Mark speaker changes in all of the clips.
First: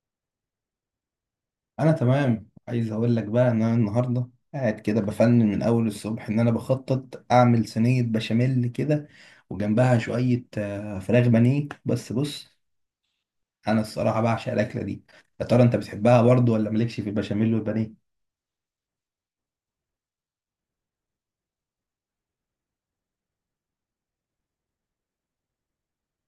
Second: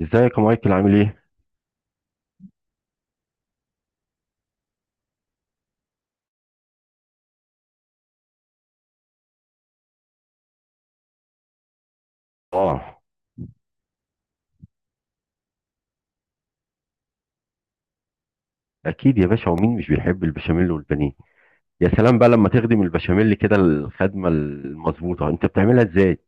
Speaker 1: ازيك يا مايكل؟ عامل ايه؟
Speaker 2: انا تمام، عايز اقول لك بقى ان انا النهارده قاعد كده بفنن من اول الصبح ان انا بخطط اعمل صينيه بشاميل كده، وجنبها شويه فراخ بانيه. بس بص،
Speaker 1: اه،
Speaker 2: انا الصراحه بعشق الاكله دي. يا ترى انت بتحبها برضو ولا مالكش في البشاميل والبانيه؟
Speaker 1: اكيد يا باشا، ومين مش بيحب البشاميل والبانيه؟ يا سلام بقى لما تخدم البشاميل كده الخدمه المظبوطه، انت بتعملها ازاي؟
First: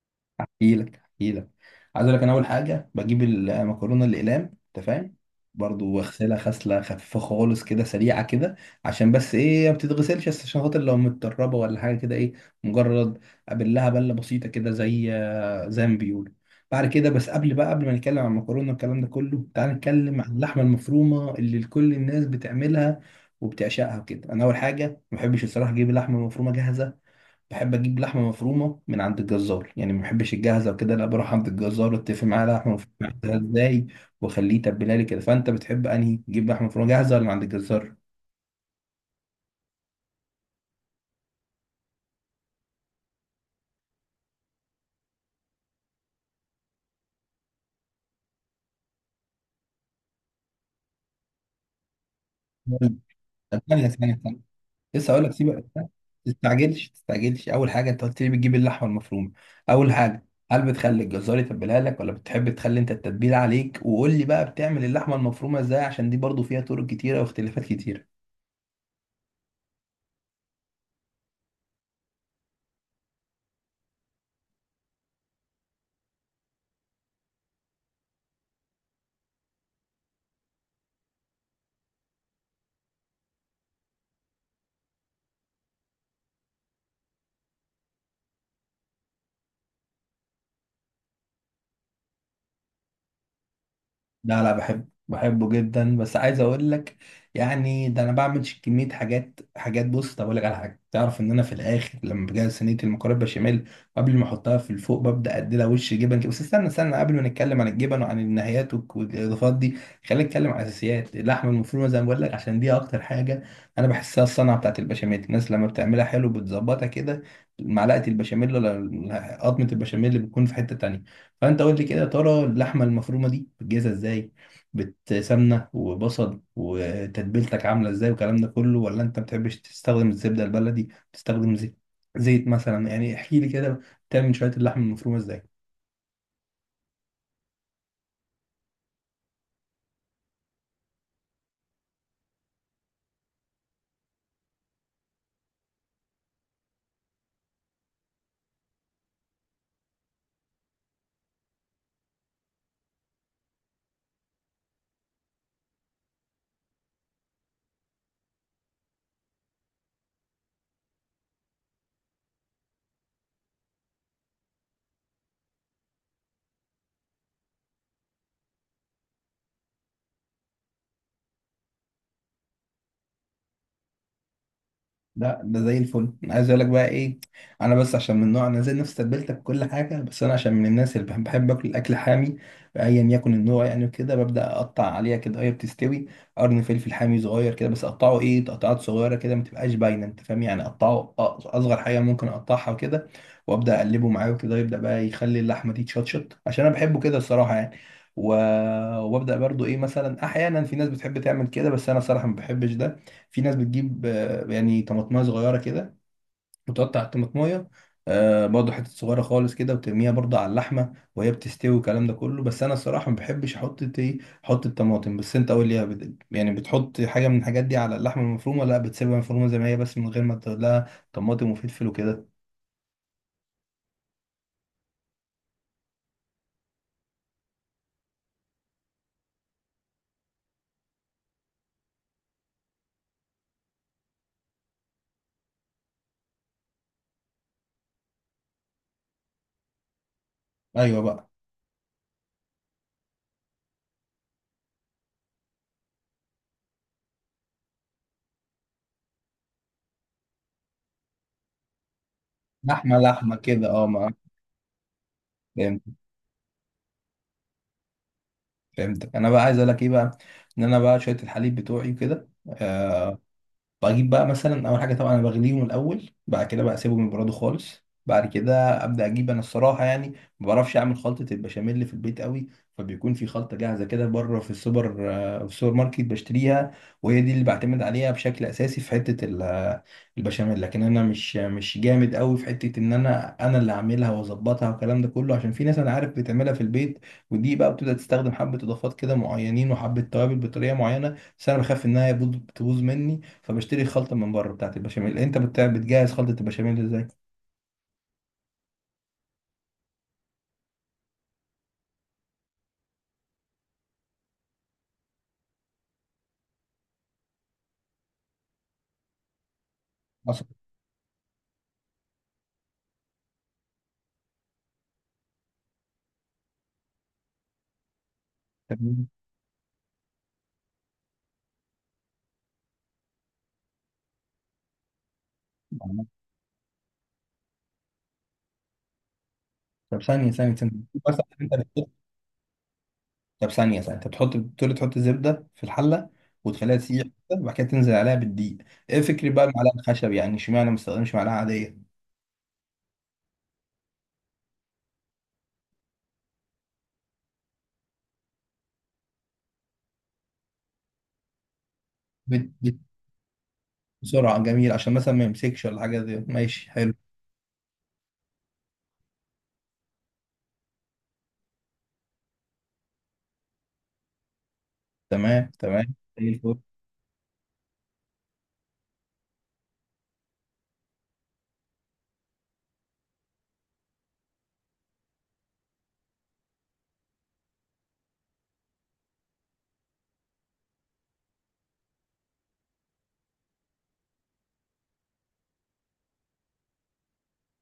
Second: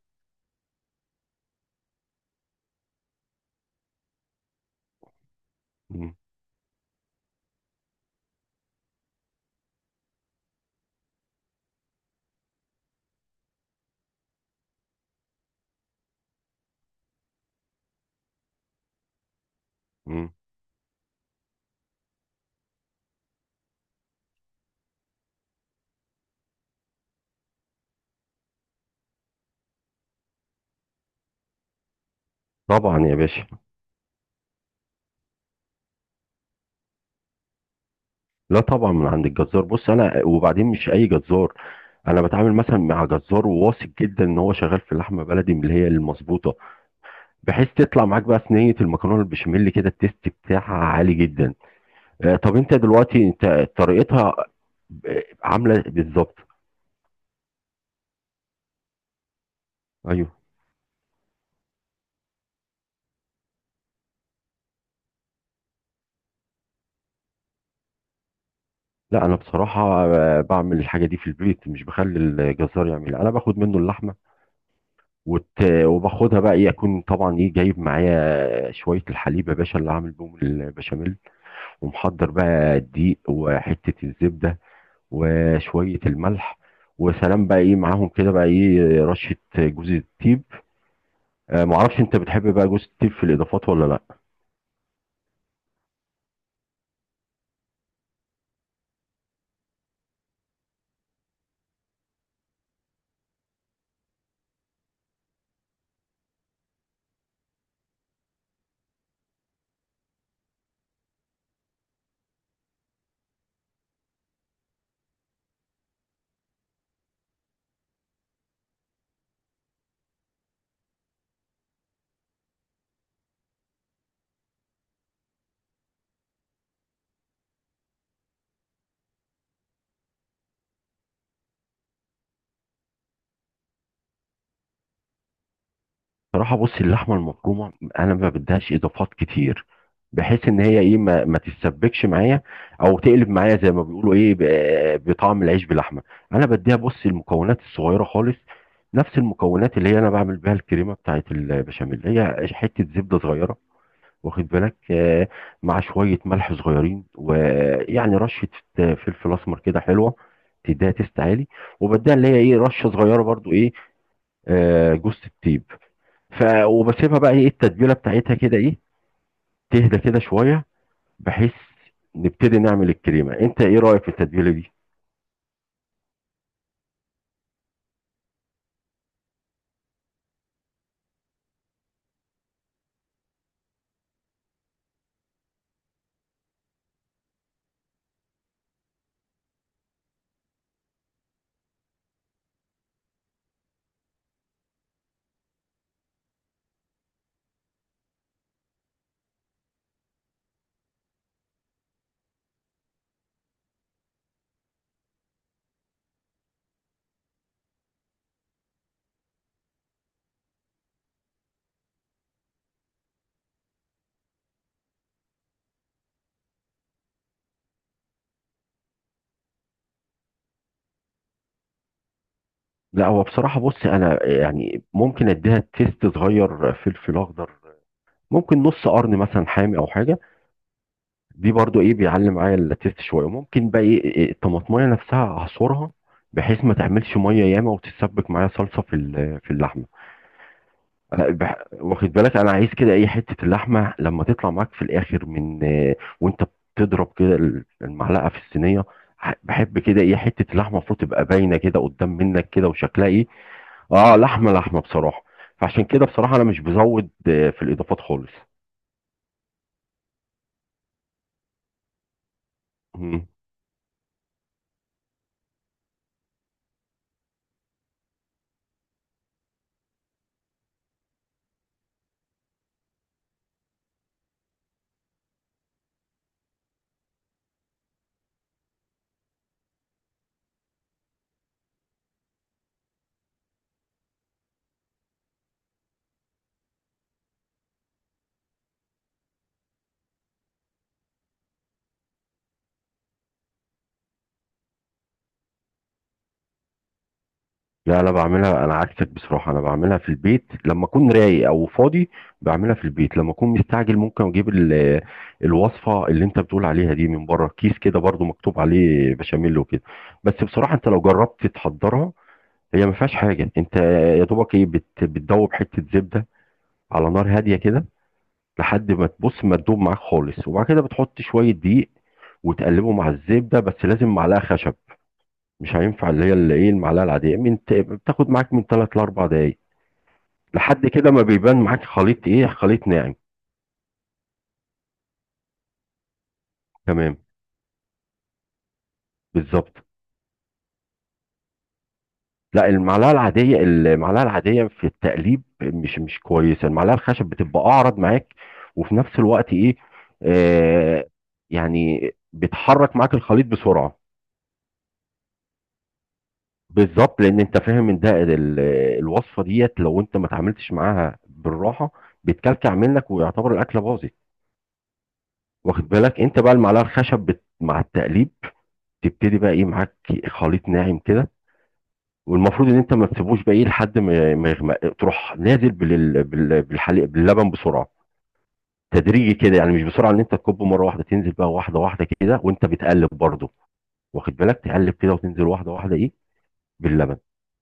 Speaker 2: احكي لك. عايز اقول لك، انا اول حاجه بجيب المكرونه الاقلام، انت فاهم، برضو
Speaker 1: مم.
Speaker 2: واغسلها غسله خفيفه خالص كده، سريعه كده، عشان بس ايه، ما بتتغسلش، بس عشان خاطر لو متدربه ولا حاجه كده. ايه، مجرد ابلها بله بسيطه كده، زي ما بيقولوا. بعد كده بس، قبل بقى، قبل ما نتكلم عن المكرونه والكلام ده كله، تعال نتكلم عن
Speaker 1: مم.
Speaker 2: اللحمه المفرومه اللي كل الناس بتعملها وبتعشقها كده. انا اول حاجه ما بحبش الصراحه اجيب اللحمه المفرومه جاهزه، بحب اجيب لحمه مفرومه من عند الجزار. يعني ما بحبش الجاهزه وكده، لا، بروح عند الجزار، اتفق معاه لحمه
Speaker 1: طبعا
Speaker 2: مفرومه
Speaker 1: يا باشا.
Speaker 2: عايزها ازاي، واخليه يتبلها لي كده. فانت بتحب انهي تجيب لحمه مفرومه جاهزه، ولا من عند الجزار؟
Speaker 1: لا طبعا من عند الجزار. بص انا وبعدين مش اي جزار، انا بتعامل مثلا مع جزار واثق جدا ان هو شغال في اللحمه بلدي من اللي هي المظبوطه، بحيث تطلع معاك بقى صينيه المكرونه البشاميل كده التيست بتاعها عالي جدا. آه، طب انت دلوقتي انت
Speaker 2: طب ثانيه ثانيه
Speaker 1: طريقتها
Speaker 2: ثانيه لسه اقول لك، سيبك
Speaker 1: عامله
Speaker 2: ما
Speaker 1: بالظبط؟
Speaker 2: تستعجلش. اول حاجه انت قلت لي بتجيب اللحمه المفرومه، اول حاجه
Speaker 1: ايوه.
Speaker 2: هل بتخلي الجزار يتبلها لك، ولا بتحب تخلي انت التتبيله عليك؟ وقول لي بقى بتعمل اللحمه المفرومه ازاي، عشان دي برضو فيها طرق كتيره واختلافات كتيره.
Speaker 1: لا انا بصراحه بعمل الحاجه دي في البيت، مش بخلي الجزار يعملها. انا باخد منه اللحمه وت... وباخدها بقى، يكون طبعا ايه جايب معايا شويه الحليب يا باشا اللي هعمل بيهم البشاميل، ومحضر بقى الدقيق وحته الزبده وشويه الملح، وسلام بقى ايه معاهم كده بقى ايه رشه جوز الطيب. معرفش، انت بتحب بقى جوز الطيب في الاضافات ولا لا؟
Speaker 2: لا لا، بحبه جدا. بس عايز اقول لك، يعني ده انا بعمل كميه حاجات. بص، طب اقول لك على حاجه، تعرف ان انا في الاخر لما بجهز صينيه المكرونه بشاميل، قبل ما احطها في الفوق ببدا اديلها وش جبن كده. بس استنى استنى، قبل ما نتكلم عن الجبن وعن النهايات والاضافات دي، خلينا نتكلم عن الاساسيات. اللحمه المفرومه زي ما بقول لك، عشان دي اكتر حاجه انا بحسها الصنعه بتاعت البشاميل. الناس لما بتعملها حلو بتظبطها كده، معلقه البشاميل، ولا قطمه البشاميل اللي بتكون في حته تانيه. فانت قول لي كده، يا ترى اللحمه المفرومه دي بتجهزها ازاي؟ بتسمنه وبصل، وتتبيلتك عامله ازاي والكلام ده كله؟ ولا انت ما بتحبش تستخدم الزبده البلدي، بتستخدم زيت؟ زيت مثلا يعني، احكي لي كده بتعمل شويه اللحمه المفرومه ازاي.
Speaker 1: صراحة بصي، اللحمة المفرومة أنا ما بديهاش إضافات كتير، بحيث إن هي إيه ما تتسبكش معايا أو تقلب معايا زي ما بيقولوا إيه بطعم العيش باللحمة. أنا بديها بصي المكونات الصغيرة خالص، نفس المكونات اللي هي أنا بعمل بيها الكريمة بتاعت البشاميل: هي حتة زبدة صغيرة، واخد بالك، مع شوية ملح صغيرين، ويعني رشة فلفل أسمر كده حلوة، تديها تيست عالي، وبديها اللي هي إيه رشة صغيرة برضو إيه جوز الطيب. ف وبسيبها بقى ايه التتبيله بتاعتها كده ايه، تهدى كده شويه، بحيث نبتدي نعمل الكريمه. انت ايه رايك في التتبيله دي؟
Speaker 2: لا ده زي الفل. انا عايز اقول لك بقى ايه، انا بس عشان من نوع انا زي نفس تتبيلتك كل حاجه، بس انا عشان من الناس اللي بحب اكل الاكل حامي، ايا يكن النوع يعني، وكده ببدا اقطع عليها كده هي بتستوي قرن فلفل حامي صغير كده. بس اقطعه ايه، تقطعات صغيره كده، ما تبقاش باينه، انت فاهم، يعني اقطعه اصغر حاجه ممكن اقطعها وكده. وابدا اقلبه معاه وكده، يبدا بقى يخلي اللحمه دي تشطشط، عشان انا بحبه كده الصراحه يعني. و... وابدا برضو ايه، مثلا احيانا في ناس بتحب تعمل كده، بس انا صراحه ما بحبش ده. في ناس بتجيب يعني طماطمايه صغيره كده، وتقطع الطماطمايه برضه حتت صغيره خالص كده، وترميها برضه على اللحمه وهي بتستوي والكلام ده كله. بس انا الصراحه ما بحبش احط ايه، احط الطماطم. بس انت قول لي يعني بتحط حاجه من الحاجات دي على اللحمه المفرومه، لا بتسيبها مفرومه زي ما هي بس من غير ما تقول لها طماطم وفلفل وكده؟
Speaker 1: لا هو بصراحه بص، انا يعني ممكن اديها تيست صغير فلفل اخضر، ممكن نص قرن مثلا حامي او حاجه، دي برضو ايه بيعلي معايا التيست شويه. ممكن بقى ايه إيه الطماطميه نفسها اعصرها، بحيث ما تعملش ميه ياما وتتسبك معايا صلصه في اللحمه.
Speaker 2: ايوه بقى.
Speaker 1: واخد بالك، انا عايز كده اي حته اللحمه لما تطلع معاك في الاخر من وانت بتضرب كده المعلقه في الصينيه، بحب كده ايه حته اللحمه المفروض تبقى باينه كده قدام منك كده
Speaker 2: لحمه
Speaker 1: وشكلها ايه.
Speaker 2: لحمه كده اه ما.
Speaker 1: اه، لحمه لحمه بصراحه.
Speaker 2: فهمت،
Speaker 1: فعشان كده بصراحه انا مش بزود في الاضافات خالص.
Speaker 2: فهمتك. انا بقى عايز اقول لك ايه بقى، ان انا بقى شويه الحليب بتوعي وكده بجيب بقى مثلا اول حاجه. طبعا انا بغليهم الاول، بعد كده بقى اسيبهم يبردوا خالص، بعد كده ابدا اجيب. انا الصراحه يعني ما بعرفش اعمل خلطه البشاميل اللي في البيت قوي، فبيكون في خلطه جاهزه كده بره في السوبر في السوبر ماركت بشتريها، وهي دي اللي بعتمد عليها بشكل اساسي في حته البشاميل. لكن انا مش جامد قوي في حته ان انا اللي اعملها واظبطها والكلام ده كله، عشان في ناس انا عارف بتعملها في البيت، ودي بقى بتبدا تستخدم حبه اضافات كده معينين وحبه توابل بطريقه معينه، بس انا بخاف انها تبوظ مني، فبشتري خلطة من بره بتاعت البشاميل. انت بتجهز خلطة البشاميل ازاي؟
Speaker 1: لا لا، بعملها انا عكسك بصراحه، انا بعملها في البيت لما اكون رايق او فاضي. بعملها في البيت. لما اكون مستعجل ممكن اجيب الوصفه اللي انت بتقول عليها دي من بره، كيس كده برضو مكتوب عليه بشاميل وكده. بس
Speaker 2: مثلا
Speaker 1: بصراحه انت لو جربت تحضرها هي ما فيهاش حاجه. انت يا دوبك ايه بتدوب حته زبده على نار هاديه كده، لحد ما
Speaker 2: تمام.
Speaker 1: تبص ما تدوب معاك خالص، وبعد كده بتحط شويه دقيق وتقلبه مع الزبده، بس لازم معلقه خشب، مش هينفع اللي هي اللي ايه المعلقه العاديه، من بتاخد معاك من 3 ل 4 دقائق
Speaker 2: طب ثانية
Speaker 1: لحد كده ما
Speaker 2: مثلا، انت
Speaker 1: بيبان معاك
Speaker 2: بتحط،
Speaker 1: خليط ايه، خليط ناعم.
Speaker 2: طب ثانية، انت بتحط، بتقول تحط الزبدة في الحلة وتخليها تسيح
Speaker 1: تمام،
Speaker 2: كده، وبعد كده تنزل عليها بالدقيق. ايه فكري بقى
Speaker 1: بالظبط.
Speaker 2: المعلقة الخشب، يعني اشمعنى ما استخدمش معلقة عادية؟
Speaker 1: لا المعلقه العاديه، المعلقه العاديه في التقليب مش كويسه، المعلقه الخشب بتبقى اعرض معاك، وفي نفس الوقت ايه، آه، يعني
Speaker 2: بت... بت...
Speaker 1: بتحرك معاك الخليط بسرعه.
Speaker 2: بسرعة، جميل، عشان مثلا ما يمسكش ولا حاجة زي. ماشي حلو،
Speaker 1: بالظبط، لان انت فاهم ان ده الوصفه ديت لو انت ما اتعاملتش معاها بالراحه بتكلكع منك ويعتبر الاكله باظت.
Speaker 2: تمام
Speaker 1: واخد
Speaker 2: تمام،
Speaker 1: بالك
Speaker 2: زي
Speaker 1: انت بقى
Speaker 2: الفل.
Speaker 1: المعلقه الخشب مع التقليب تبتدي بقى ايه معاك خليط ناعم كده، والمفروض ان انت ما تسيبوش بقى لحد ما ما يغمق، تروح نازل بالحليب باللبن بسرعه، تدريجي كده، يعني مش بسرعه ان انت تكبه مره واحده، تنزل بقى واحده واحده كده وانت بتقلب برضه. واخد بالك، تقلب كده وتنزل واحده واحده ايه باللبن،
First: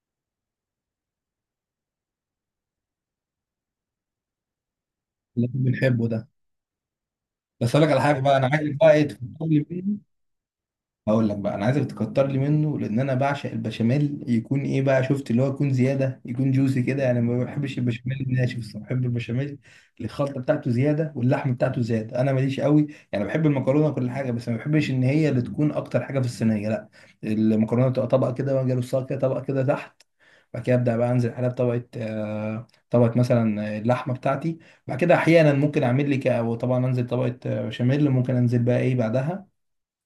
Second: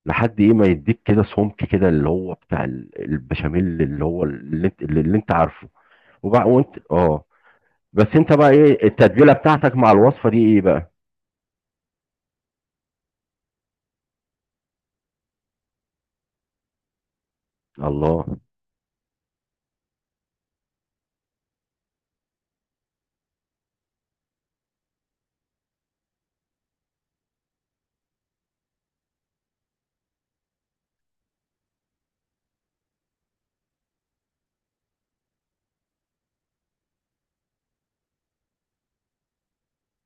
Speaker 1: لحد ايه ما يديك كده سمك كده اللي هو بتاع البشاميل اللي هو اللي انت
Speaker 2: اللي احنا
Speaker 1: عارفه.
Speaker 2: بنحبه ده.
Speaker 1: وبقى وانت اه،
Speaker 2: بس اقول لك على
Speaker 1: بس
Speaker 2: حاجة
Speaker 1: انت
Speaker 2: بقى، انا
Speaker 1: بقى
Speaker 2: عايزك
Speaker 1: ايه
Speaker 2: بقى ايه،
Speaker 1: التتبيله
Speaker 2: تفكر
Speaker 1: بتاعتك
Speaker 2: لي،
Speaker 1: مع الوصفه دي ايه بقى؟
Speaker 2: هقول لك بقى، انا عايزك تكتر لي منه، لان انا بعشق البشاميل يكون ايه بقى، شفت، اللي هو يكون زياده، يكون جوسي كده. انا ما بحبش البشاميل
Speaker 1: الله
Speaker 2: الناشف الصراحه، بحب البشاميل اللي الخلطه بتاعته زياده واللحم بتاعته زياده. انا ماليش قوي يعني، بحب المكرونه وكل حاجه، بس ما بحبش ان هي اللي تكون اكتر حاجه في الصينيه، لا. المكرونه تبقى طبقه كده، واجي ارصها كده طبقه كده تحت، بعد كده ابدا بقى انزل عليها بطبقه طبقه مثلا اللحمه بتاعتي، بعد كده احيانا ممكن اعمل لي وطبعا انزل طبقه بشاميل، ممكن انزل بقى ايه بعدها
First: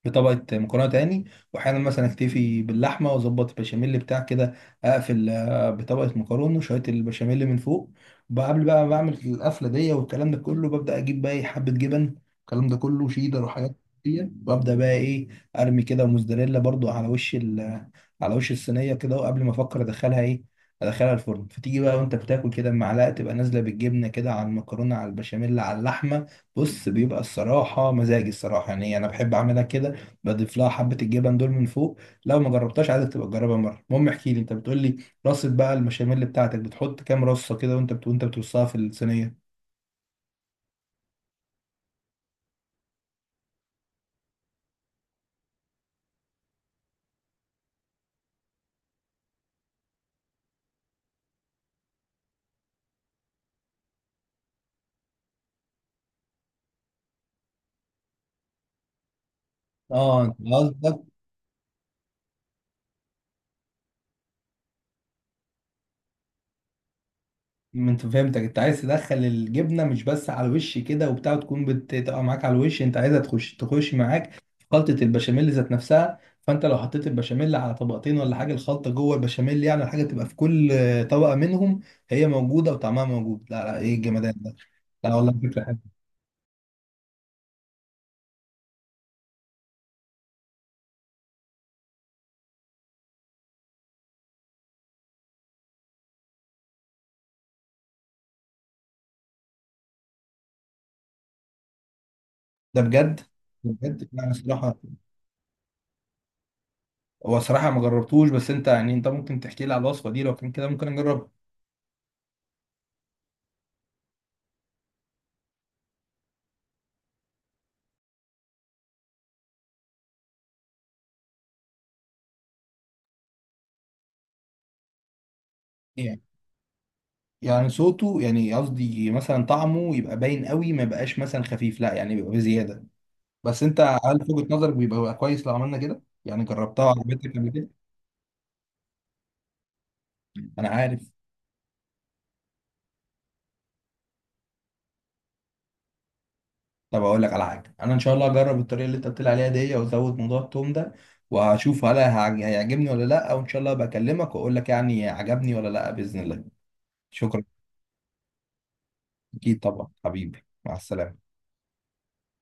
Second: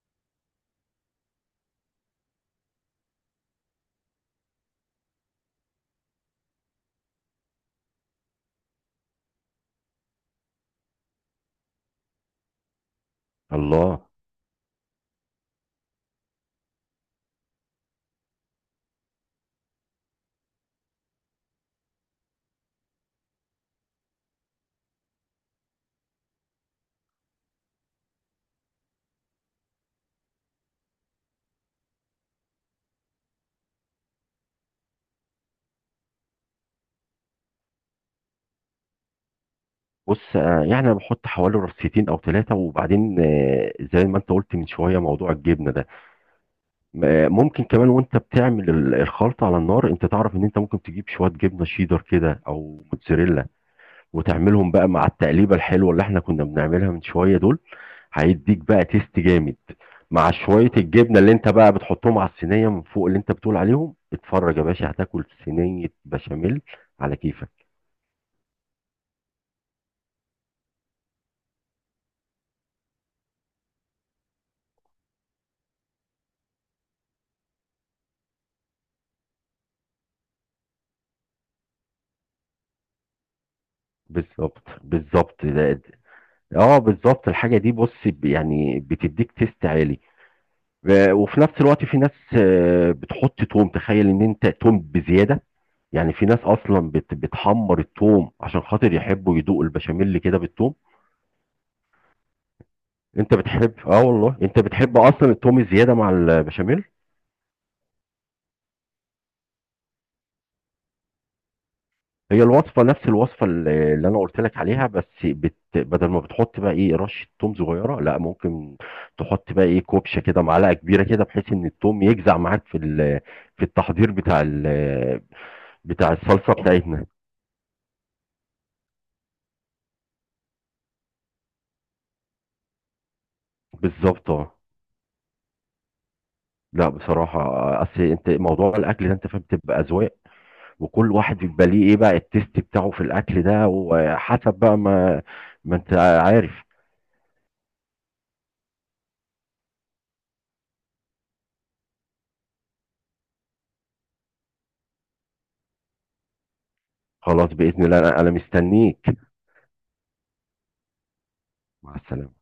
Speaker 2: في طبقة مكرونة تاني، وأحيانا مثلا أكتفي باللحمة وأظبط البشاميل بتاع كده، أقفل بطبقة مكرونة وشوية البشاميل من فوق. وقبل بقى ما بعمل القفلة دي والكلام ده كله، ببدأ أجيب بقى إيه، حبة جبن، الكلام ده كله شيدر وحاجات
Speaker 1: الله.
Speaker 2: دي، وأبدأ بقى إيه، أرمي كده موزاريلا برضو على وش على وش الصينية كده. وقبل ما أفكر أدخلها إيه، أدخلها الفرن، فتيجي بقى وأنت بتاكل كده المعلقة تبقى نازلة بالجبنة كده على المكرونة على البشاميل على اللحمة. بص، بيبقى الصراحة مزاجي الصراحة يعني، أنا بحب أعملها كده، بضيف لها حبة الجبن دول من فوق. لو ما جربتهاش عايزك تبقى تجربها مرة. المهم احكي لي، انت بتقول لي رصة بقى المشاميل بتاعتك، بتحط كام رصة كده وانت وانت بترصها في الصينية؟
Speaker 1: بص يعني انا بحط حوالي رصيتين او ثلاثه، وبعدين زي ما انت قلت من شويه موضوع الجبنه ده، ممكن كمان وانت بتعمل الخلطه على النار، انت تعرف ان انت ممكن تجيب شويه جبنه شيدر كده او موتزاريلا وتعملهم بقى مع التقليبه الحلوه اللي احنا كنا بنعملها من شويه دول، هيديك بقى تيست جامد،
Speaker 2: اه
Speaker 1: مع
Speaker 2: انت
Speaker 1: شويه
Speaker 2: قصدك،
Speaker 1: الجبنه اللي انت بقى بتحطهم على الصينيه من فوق اللي انت بتقول عليهم. اتفرج يا باشا، هتاكل صينيه بشاميل على كيفك.
Speaker 2: انت فهمتك، انت عايز تدخل الجبنة مش بس على الوش كده وبتاع، تكون بتبقى معاك على الوش، انت عايزها تخش معاك في خلطة البشاميل ذات نفسها، فانت لو حطيت البشاميل على طبقتين ولا حاجة، الخلطة جوه البشاميل، يعني الحاجة تبقى في كل طبقة منهم هي موجودة وطعمها موجود. لا لا، ايه الجمدان ده،
Speaker 1: بالظبط
Speaker 2: لا والله
Speaker 1: بالظبط.
Speaker 2: فكرة.
Speaker 1: اه بالظبط، الحاجه دي بص يعني بتديك تيست عالي، و- وفي نفس الوقت في ناس بتحط توم، تخيل ان انت توم بزياده، يعني في ناس اصلا بتحمر التوم عشان خاطر يحبوا يدوقوا البشاميل كده بالتوم.
Speaker 2: ده بجد،
Speaker 1: انت
Speaker 2: ده
Speaker 1: بتحب؟ اه
Speaker 2: بجد. لا، انا
Speaker 1: والله، انت
Speaker 2: صراحه،
Speaker 1: بتحب اصلا التوم الزياده مع البشاميل.
Speaker 2: هو صراحه ما جربتوش، بس انت يعني انت ممكن تحكي لي على الوصفه دي، لو كان كده ممكن اجربها.
Speaker 1: هي الوصفة نفس الوصفة اللي أنا قلت لك عليها، بس بدل ما بتحط بقى إيه رشة توم صغيرة، لا ممكن تحط بقى إيه كوبشة كده، معلقة كبيرة كده، بحيث إن التوم يجزع معاك في التحضير بتاع
Speaker 2: يعني،
Speaker 1: الصلصة بتاعتنا.
Speaker 2: يعني صوته يعني، قصدي مثلا طعمه يبقى باين قوي، ما يبقاش مثلا خفيف، لا يعني بيبقى بزياده. بس انت هل
Speaker 1: بالظبط،
Speaker 2: في وجهه
Speaker 1: اه.
Speaker 2: نظرك بيبقى كويس لو عملنا كده، يعني جربتها
Speaker 1: لا
Speaker 2: وعجبتك
Speaker 1: بصراحة
Speaker 2: قبل كده؟
Speaker 1: أصل أنت موضوع الأكل ده أنت فاهم بتبقى أذواق،
Speaker 2: انا عارف.
Speaker 1: وكل واحد بيبقى ليه إيه بقى التيست بتاعه في الأكل ده، وحسب بقى ما، ما أنت عارف.
Speaker 2: طب اقول لك على حاجه، انا ان شاء الله هجرب الطريقه اللي انت قلت لي عليها دي، وازود موضوع التوم ده، وهشوف هل هيعجبني ولا لا، وان شاء الله بكلمك واقول لك يعني عجبني ولا لا باذن الله. شكرا.
Speaker 1: خلاص بإذن الله، أنا مستنيك.
Speaker 2: اكيد طبعا حبيبي، مع السلامة.
Speaker 1: مع السلامة.